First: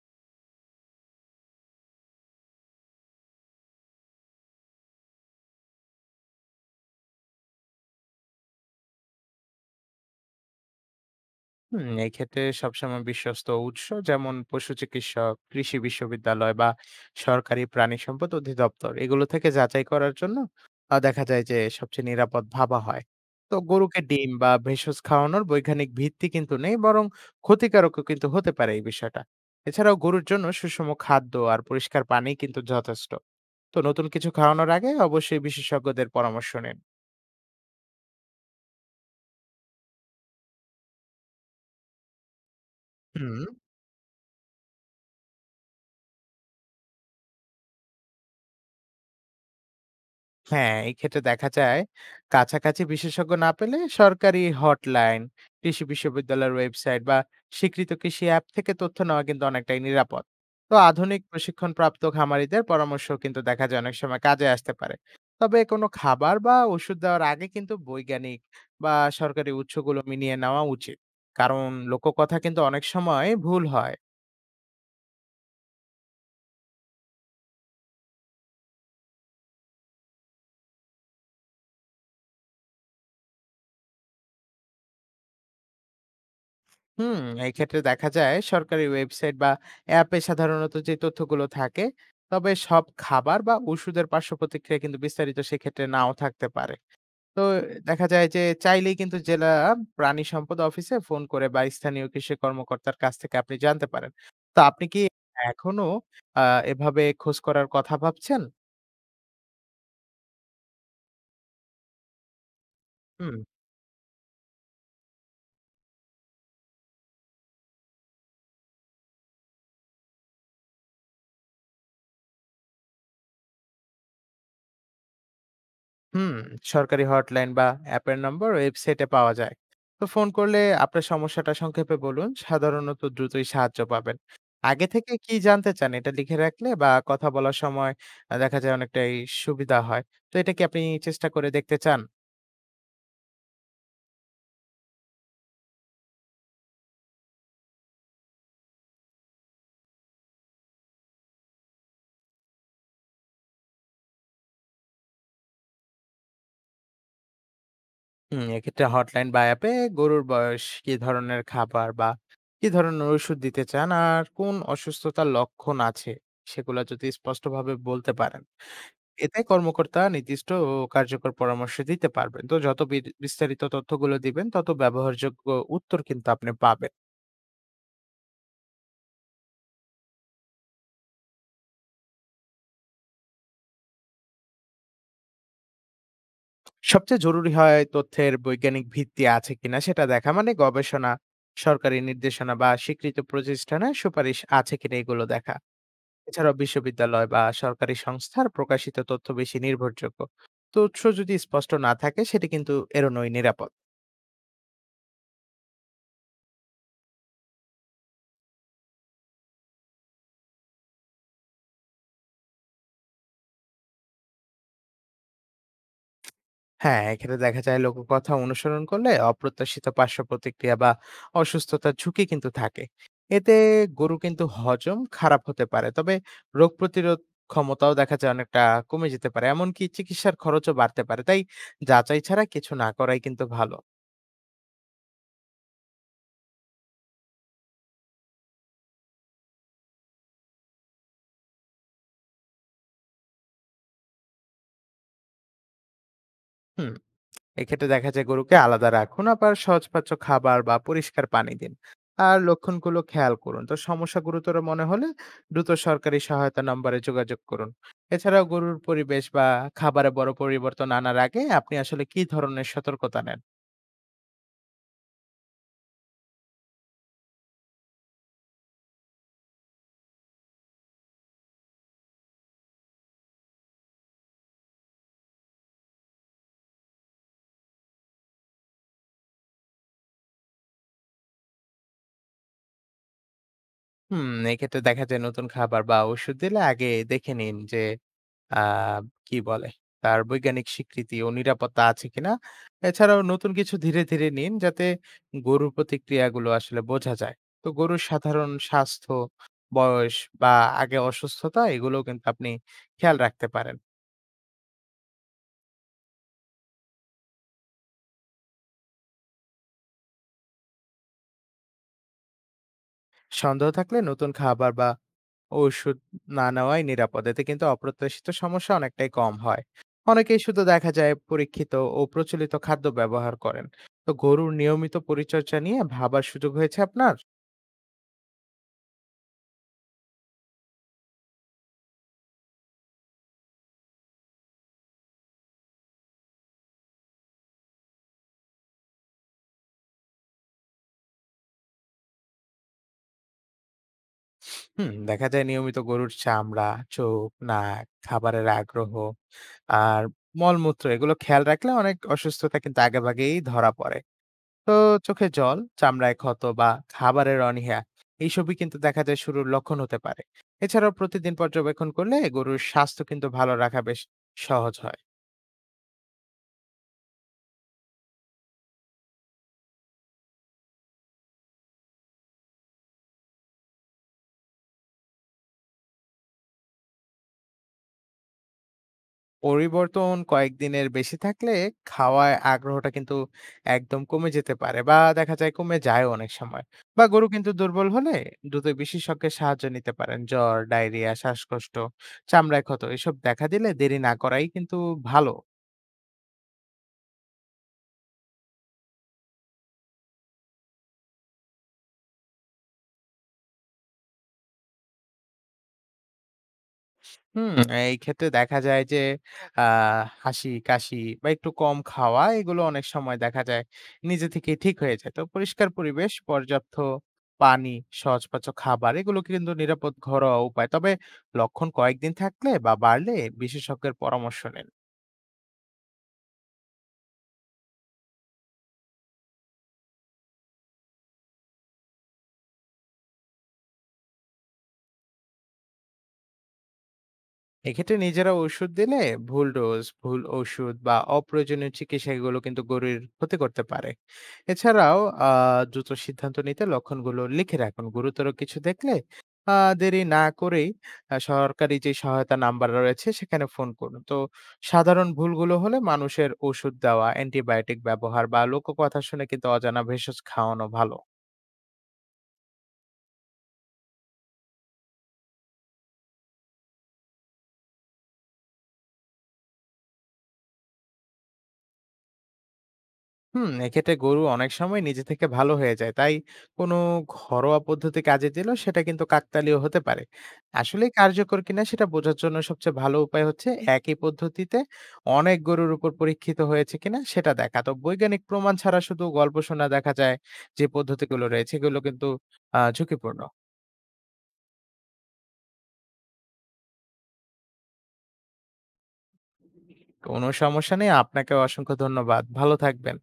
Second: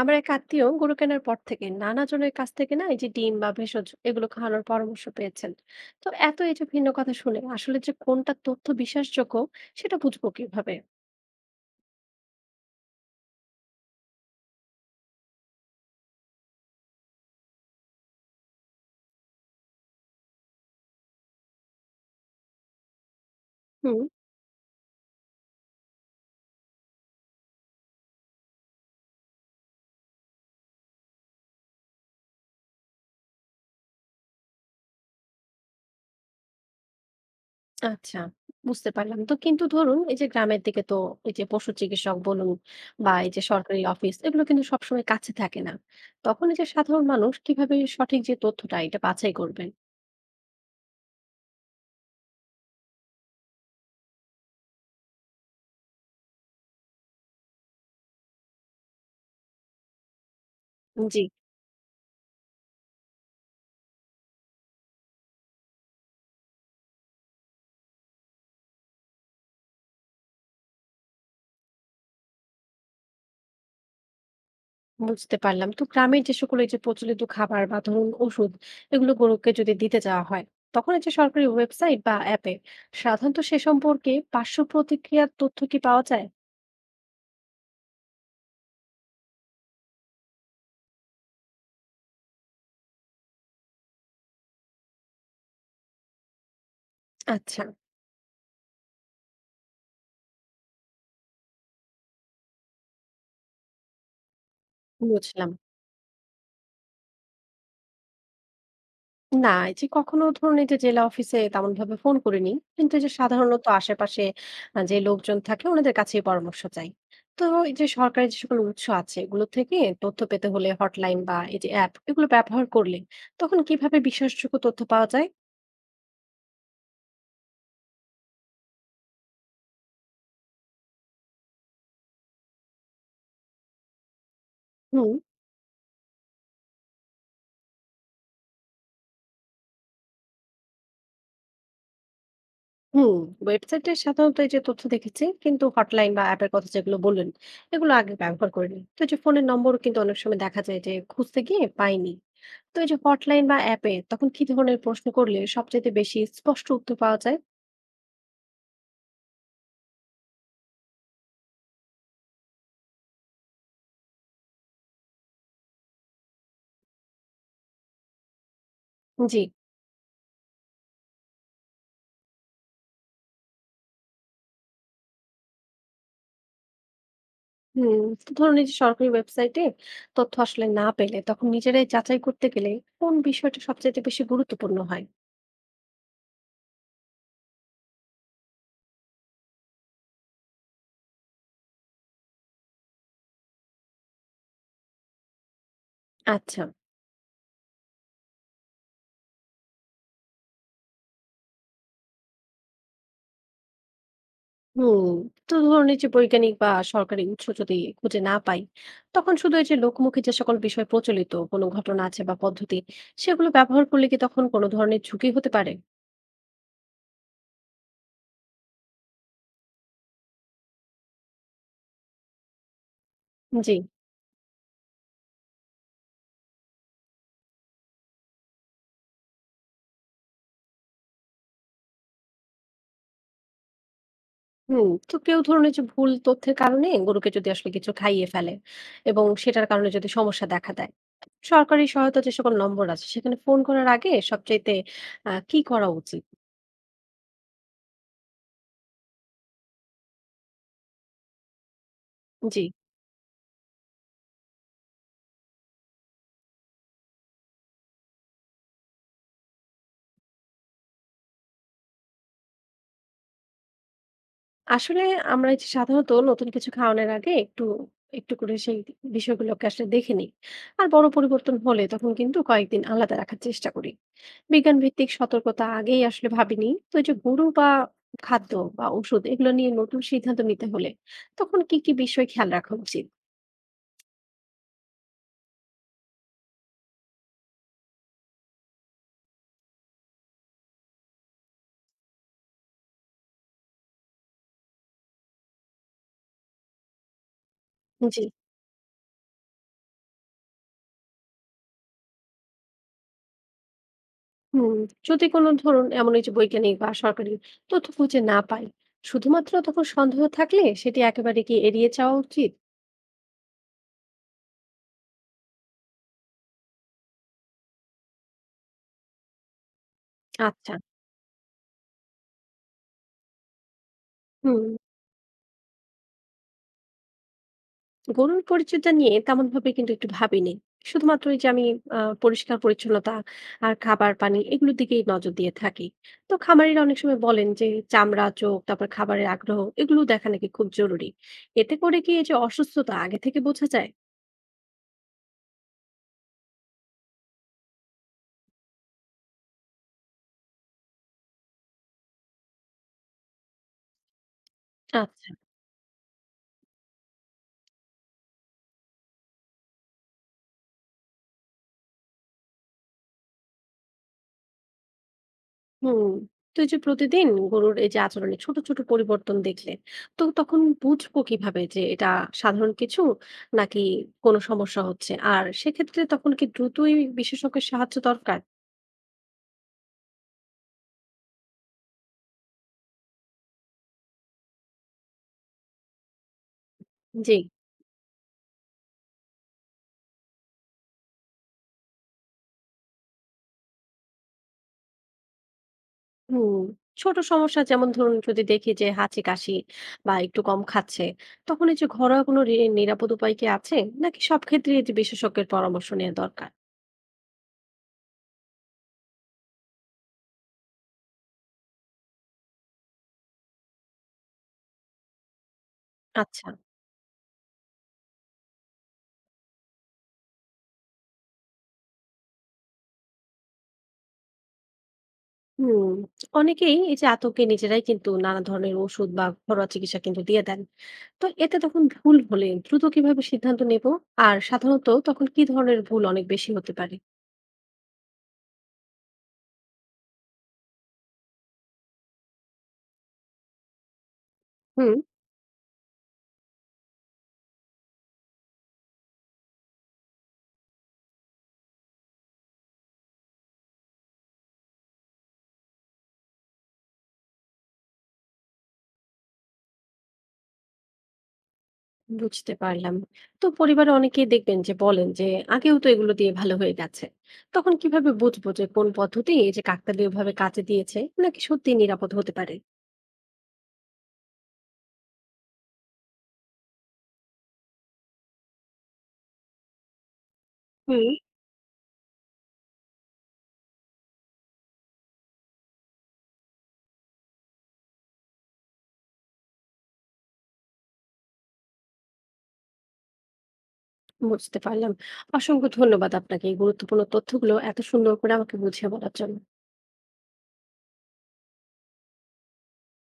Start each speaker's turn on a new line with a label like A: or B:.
A: আমার এক আত্মীয় গরু কেনার পর থেকে নানা জনের কাছ থেকে না এই যে ডিম বা ভেষজ এগুলো খাওয়ানোর পরামর্শ পেয়েছেন। তো এত এই যে ভিন্ন কথা শুনে আসলে যে কোনটা তথ্য বিশ্বাসযোগ্য, সেটা বুঝবো কিভাবে?
B: হুম, এক্ষেত্রে সবসময় বিশ্বস্ত উৎস যেমন পশু চিকিৎসক, কৃষি বিশ্ববিদ্যালয় বা সরকারি প্রাণী সম্পদ অধিদপ্তর এগুলো থেকে যাচাই করার জন্য দেখা যায় যে সবচেয়ে নিরাপদ ভাবা হয়। তো গরুকে
A: হুম।
B: ডিম বা ভেষজ খাওয়ানোর বৈজ্ঞানিক ভিত্তি কিন্তু নেই, বরং ক্ষতিকারকও কিন্তু হতে পারে এই বিষয়টা। এছাড়াও গরুর জন্য সুষম খাদ্য আর পরিষ্কার পানি কিন্তু যথেষ্ট। তো নতুন কিছু খাওয়ানোর আগে অবশ্যই বিশেষজ্ঞদের পরামর্শ নিন।
A: আচ্ছা, বুঝতে পারলাম, তো কিন্তু ধরুন এই যে গ্রামের দিকে তো এই যে পশু চিকিৎসক বলুন বা এই
B: হুম।
A: যে সরকারি অফিস এগুলো কিন্তু সবসময় কাছে থাকে না। তখন এই যে সাধারণ মানুষ কিভাবে সঠিক যে তথ্যটা এটা বাছাই করবেন?
B: হ্যাঁ, এক্ষেত্রে দেখা যায় কাছাকাছি বিশেষজ্ঞ না পেলে সরকারি হটলাইন, কৃষি বিশ্ববিদ্যালয়ের ওয়েবসাইট বা স্বীকৃত কৃষি অ্যাপ থেকে তথ্য নেওয়া কিন্তু অনেকটাই নিরাপদ। তো আধুনিক
A: জি।
B: প্রশিক্ষণপ্রাপ্ত খামারিদের পরামর্শ কিন্তু দেখা যায় অনেক সময় কাজে আসতে পারে। তবে কোনো খাবার বা ওষুধ দেওয়ার আগে কিন্তু বৈজ্ঞানিক বা সরকারি উৎসগুলো মিলিয়ে নেওয়া উচিত। কারণ লোককথা কিন্তু অনেক সময় ভুল হয়।
A: বুঝতে পারলাম। তো গ্রামের যে সকল এই যে প্রচলিত খাবার বা ধরুন ওষুধ এগুলো গরুকে যদি দিতে যাওয়া হয়, তখন এই যে সরকারি ওয়েবসাইট বা অ্যাপে সাধারণত সে সম্পর্কে পার্শ্ব প্রতিক্রিয়ার তথ্য কি পাওয়া যায়?
B: হুম, এক্ষেত্রে দেখা যায় সরকারি ওয়েবসাইট বা অ্যাপে সাধারণত যে তথ্যগুলো থাকে, তবে সব খাবার বা ওষুধের পার্শ্ব প্রতিক্রিয়া কিন্তু বিস্তারিত সেক্ষেত্রে নাও থাকতে পারে। তো
A: আচ্ছা,
B: দেখা যায় যে চাইলেই কিন্তু জেলা প্রাণী সম্পদ অফিসে ফোন করে বা স্থানীয় কৃষি কর্মকর্তার কাছ থেকে আপনি জানতে পারেন। তো আপনি কি
A: বুঝলাম।
B: এখনো এভাবে খোঁজ করার কথা ভাবছেন?
A: না, এই যে কখনো ধরুন এই যে জেলা অফিসে তেমন ভাবে ফোন করিনি। কিন্তু এই যে
B: হুম।
A: সাধারণত আশেপাশে যে লোকজন থাকে ওনাদের কাছেই পরামর্শ চাই। তো এই যে সরকারি যে সকল উৎস আছে এগুলো থেকে তথ্য পেতে হলে হটলাইন বা এই যে অ্যাপ এগুলো ব্যবহার করলে তখন কিভাবে বিশ্বাসযোগ্য তথ্য পাওয়া যায়?
B: হুম, সরকারি হটলাইন বা অ্যাপের নম্বর ওয়েবসাইটে পাওয়া যায়। তো ফোন করলে আপনার সমস্যাটা সংক্ষেপে বলুন, সাধারণত দ্রুতই সাহায্য পাবেন। আগে
A: হুম।
B: থেকে কি জানতে চান এটা লিখে রাখলে বা কথা বলার সময় দেখা যায় অনেকটাই সুবিধা হয়। তো এটা কি আপনি চেষ্টা করে দেখতে চান?
A: হুম। ওয়েবসাইটে সাধারণত এই যে তথ্য দেখেছি কিন্তু হটলাইন বা অ্যাপের কথা যেগুলো বললেন এগুলো আগে ব্যবহার করিনি। তো এই যে ফোনের নম্বর কিন্তু অনেক সময় দেখা যায় যে খুঁজতে গিয়ে পাইনি। তো এই যে হটলাইন বা অ্যাপে তখন কি ধরনের প্রশ্ন করলে সবচেয়ে বেশি স্পষ্ট উত্তর পাওয়া যায়?
B: হুম, এক্ষেত্রে হটলাইন বা অ্যাপে গরুর বয়স, কি ধরনের খাবার বা কি ধরনের ওষুধ দিতে চান আর কোন অসুস্থতার লক্ষণ আছে সেগুলো যদি স্পষ্টভাবে বলতে পারেন,
A: জি।
B: এতে কর্মকর্তা নির্দিষ্ট ও কার্যকর পরামর্শ দিতে পারবেন। তো যত বিস্তারিত তথ্যগুলো দিবেন, তত ব্যবহারযোগ্য উত্তর কিন্তু আপনি পাবেন।
A: হুম। তো ধরুন এই যে সরকারি ওয়েবসাইটে তথ্য আসলে না পেলে তখন নিজেরাই যাচাই করতে গেলে কোন বিষয়টা সবচেয়ে বেশি গুরুত্বপূর্ণ হয়?
B: সবচেয়ে জরুরি হয় তথ্যের বৈজ্ঞানিক ভিত্তি আছে কিনা সেটা দেখা, মানে গবেষণা, সরকারি নির্দেশনা বা স্বীকৃত প্রতিষ্ঠানে সুপারিশ আছে কিনা এগুলো দেখা। এছাড়াও
A: আচ্ছা।
B: বিশ্ববিদ্যালয় বা সরকারি সংস্থার প্রকাশিত তথ্য বেশি নির্ভরযোগ্য। তো উৎস যদি স্পষ্ট না থাকে, সেটি কিন্তু এড়োনোই নিরাপদ।
A: হুম। তো ধরুন এই যে বৈজ্ঞানিক বা সরকারি উৎস যদি খুঁজে না পাই, তখন শুধু এই যে লোকমুখে যে সকল বিষয় প্রচলিত কোনো ঘটনা আছে বা পদ্ধতি সেগুলো ব্যবহার করলে কি তখন কোনো ধরনের ঝুঁকি হতে পারে?
B: হ্যাঁ, এক্ষেত্রে দেখা যায় লোককথা অনুসরণ করলে অপ্রত্যাশিত পার্শ্ব প্রতিক্রিয়া বা অসুস্থতার ঝুঁকি কিন্তু থাকে। এতে
A: জি।
B: গরু কিন্তু হজম খারাপ হতে পারে। তবে রোগ প্রতিরোধ ক্ষমতাও দেখা যায় অনেকটা কমে যেতে পারে। এমনকি চিকিৎসার খরচও বাড়তে পারে। তাই যাচাই ছাড়া কিছু না করাই কিন্তু ভালো।
A: হুম। তো কেউ ধরুন এই যে ভুল তথ্যের কারণে গরুকে যদি আসলে কিছু খাইয়ে ফেলে এবং সেটার কারণে যদি সমস্যা দেখা দেয়, সরকারি সহায়তা যে সকল নম্বর আছে সেখানে ফোন করার আগে সবচাইতে কি করা উচিত?
B: হুম। এক্ষেত্রে দেখা যায় গরুকে আলাদা রাখুন, আবার সহজপাচ্য খাবার বা পরিষ্কার পানি দিন আর
A: জি।
B: লক্ষণগুলো খেয়াল করুন। তো সমস্যা গুরুতর মনে হলে দ্রুত সরকারি সহায়তা নম্বরে যোগাযোগ করুন। এছাড়াও গরুর পরিবেশ বা খাবারে বড় পরিবর্তন আনার আগে আপনি আসলে কি ধরনের সতর্কতা নেন?
A: আসলে আমরা এই যে সাধারণত নতুন কিছু খাওয়ানোর আগে একটু একটু করে সেই বিষয়গুলোকে আসলে দেখে নিই। আর বড় পরিবর্তন হলে তখন কিন্তু কয়েকদিন আলাদা রাখার চেষ্টা করি। বিজ্ঞান ভিত্তিক সতর্কতা আগেই আসলে ভাবিনি। তো এই যে গুরু বা খাদ্য বা ওষুধ এগুলো নিয়ে নতুন সিদ্ধান্ত নিতে হলে তখন কি কি বিষয় খেয়াল রাখা উচিত?
B: হুম, এক্ষেত্রে দেখা যায় নতুন খাবার বা ওষুধ দিলে আগে দেখে নিন যে আ কি বলে, তার বৈজ্ঞানিক স্বীকৃতি ও নিরাপত্তা আছে কিনা। এছাড়াও নতুন কিছু ধীরে, ধীরে নিন যাতে গরুর প্রতিক্রিয়াগুলো আসলে বোঝা যায়। তো গরুর
A: জি।
B: সাধারণ স্বাস্থ্য, বয়স বা আগে অসুস্থতা এগুলোও কিন্তু আপনি খেয়াল রাখতে পারেন।
A: হুম। যদি কোনো ধরুন এমন এই যে বৈজ্ঞানিক বা সরকারি তথ্য খুঁজে না পাই, শুধুমাত্র তখন সন্দেহ থাকলে সেটি একেবারে কি এড়িয়ে যাওয়া উচিত?
B: সন্দেহ থাকলে নতুন খাবার বা ঔষুধ না নেওয়াই নিরাপদ। এতে কিন্তু অপ্রত্যাশিত সমস্যা অনেকটাই কম হয়। অনেকেই শুধু
A: আচ্ছা।
B: দেখা যায় পরীক্ষিত ও প্রচলিত খাদ্য ব্যবহার করেন। তো গরুর
A: হুম।
B: নিয়মিত পরিচর্যা নিয়ে ভাবার সুযোগ হয়েছে আপনার?
A: গরুর পরিচর্যা নিয়ে তেমন ভাবে কিন্তু একটু ভাবিনি। শুধুমাত্র এই যে আমি পরিষ্কার পরিচ্ছন্নতা আর খাবার পানি এগুলোর দিকেই নজর দিয়ে থাকি। তো খামারিরা অনেক সময় বলেন যে চামড়া চোখ তারপর খাবারের আগ্রহ এগুলো দেখা নাকি খুব জরুরি। এতে করে কি এই যে অসুস্থতা আগে থেকে বোঝা যায়?
B: হুম, দেখা যায় নিয়মিত গরুর চামড়া, চোখ, নাক, খাবারের আগ্রহ আর মলমূত্র এগুলো খেয়াল রাখলে অনেক অসুস্থতা কিন্তু আগেভাগেই ধরা পড়ে। তো চোখে
A: আচ্ছা।
B: জল, চামড়ায় ক্ষত বা খাবারের অনীহা এইসবই কিন্তু দেখা যায় শুরুর লক্ষণ হতে পারে। এছাড়াও প্রতিদিন পর্যবেক্ষণ করলে গরুর স্বাস্থ্য কিন্তু ভালো রাখা বেশ সহজ হয়।
A: হুম। তো এই যে প্রতিদিন গরুর এই যে আচরণে ছোট ছোট পরিবর্তন দেখলে তো তখন বুঝবো কিভাবে যে এটা সাধারণ কিছু নাকি কোনো সমস্যা হচ্ছে, আর সেক্ষেত্রে তখন কি দ্রুতই বিশেষজ্ঞের সাহায্য দরকার?
B: পরিবর্তন কয়েকদিনের বেশি থাকলে খাওয়ায় আগ্রহটা কিন্তু একদম কমে যেতে পারে বা দেখা যায় কমে যায় অনেক সময়, বা গরু
A: জি।
B: কিন্তু দুর্বল হলে দ্রুত বিশেষজ্ঞের সাহায্য নিতে পারেন। জ্বর, ডায়রিয়া, শ্বাসকষ্ট, চামড়ায় ক্ষত এসব দেখা দিলে দেরি না করাই কিন্তু ভালো।
A: হুম, ছোট সমস্যা যেমন ধরুন যদি দেখি যে হাঁচি কাশি বা একটু কম খাচ্ছে, তখন এই যে ঘরোয়া কোনো নিরাপদ উপায় কি আছে নাকি সব ক্ষেত্রে এই যে বিশেষজ্ঞের পরামর্শ নেওয়া দরকার?
B: হুম, এই ক্ষেত্রে দেখা যায় যে আ হাসি-কাশি বা একটু কম খাওয়া এগুলো অনেক সময় দেখা যায় নিজে থেকেই ঠিক হয়ে যায়। তো পরিষ্কার পরিবেশ,
A: আচ্ছা।
B: পর্যাপ্ত পানি, সহজপাচ্য খাবার এগুলো কিন্তু নিরাপদ ঘরোয়া উপায়। তবে লক্ষণ কয়েকদিন থাকলে বা বাড়লে বিশেষজ্ঞের পরামর্শ নিন।
A: হুম। অনেকেই এই যে আতঙ্কে নিজেরাই কিন্তু নানা ধরনের ওষুধ বা ঘরোয়া চিকিৎসা কিন্তু দিয়ে দেন। তো এতে তখন ভুল হলে দ্রুত কিভাবে সিদ্ধান্ত নেব আর সাধারণত তখন কি ধরনের ভুল অনেক বেশি হতে পারে?
B: এক্ষেত্রে নিজেরা ওষুধ দিলে ভুল ডোজ, ভুল ওষুধ বা অপ্রয়োজনীয় চিকিৎসা এগুলো কিন্তু গরুর ক্ষতি করতে পারে।
A: হুম।
B: এছাড়াও দ্রুত সিদ্ধান্ত নিতে লক্ষণগুলো লিখে রাখুন। গুরুতর কিছু দেখলে দেরি না করেই সরকারি যে সহায়তা নাম্বার রয়েছে সেখানে ফোন করুন। তো সাধারণ ভুলগুলো হলে মানুষের ওষুধ দেওয়া, অ্যান্টিবায়োটিক ব্যবহার বা লোককথা শুনে কিন্তু অজানা ভেষজ খাওয়ানো ভালো।
A: বুঝতে পারলাম। তো পরিবারে অনেকেই দেখবেন যে বলেন যে আগেও তো এগুলো দিয়ে ভালো হয়ে গেছে। তখন কিভাবে বুঝবো যে কোন পদ্ধতি এই যে কাকতালীয়ভাবে কাজে দিয়েছে নাকি সত্যিই নিরাপদ হতে পারে?
B: হুম, এক্ষেত্রে গরু অনেক সময় নিজে থেকে ভালো হয়ে যায়। তাই কোনো ঘরোয়া পদ্ধতি কাজে দিলেও সেটা কিন্তু কাকতালীয় হতে পারে। আসলেই
A: হুম।
B: কার্যকর কিনা সেটা বোঝার জন্য সবচেয়ে ভালো উপায় হচ্ছে একই পদ্ধতিতে অনেক গরুর উপর পরীক্ষিত হয়েছে কিনা সেটা দেখা। তো বৈজ্ঞানিক প্রমাণ ছাড়া শুধু গল্প শোনা, দেখা যায় যে পদ্ধতিগুলো রয়েছে এগুলো কিন্তু ঝুঁকিপূর্ণ।
A: বুঝতে পারলাম। অসংখ্য ধন্যবাদ আপনাকে এই গুরুত্বপূর্ণ তথ্যগুলো এত সুন্দর করে আমাকে বুঝিয়ে বলার জন্য।
B: কোনো সমস্যা নেই। আপনাকেও অসংখ্য ধন্যবাদ। ভালো থাকবেন।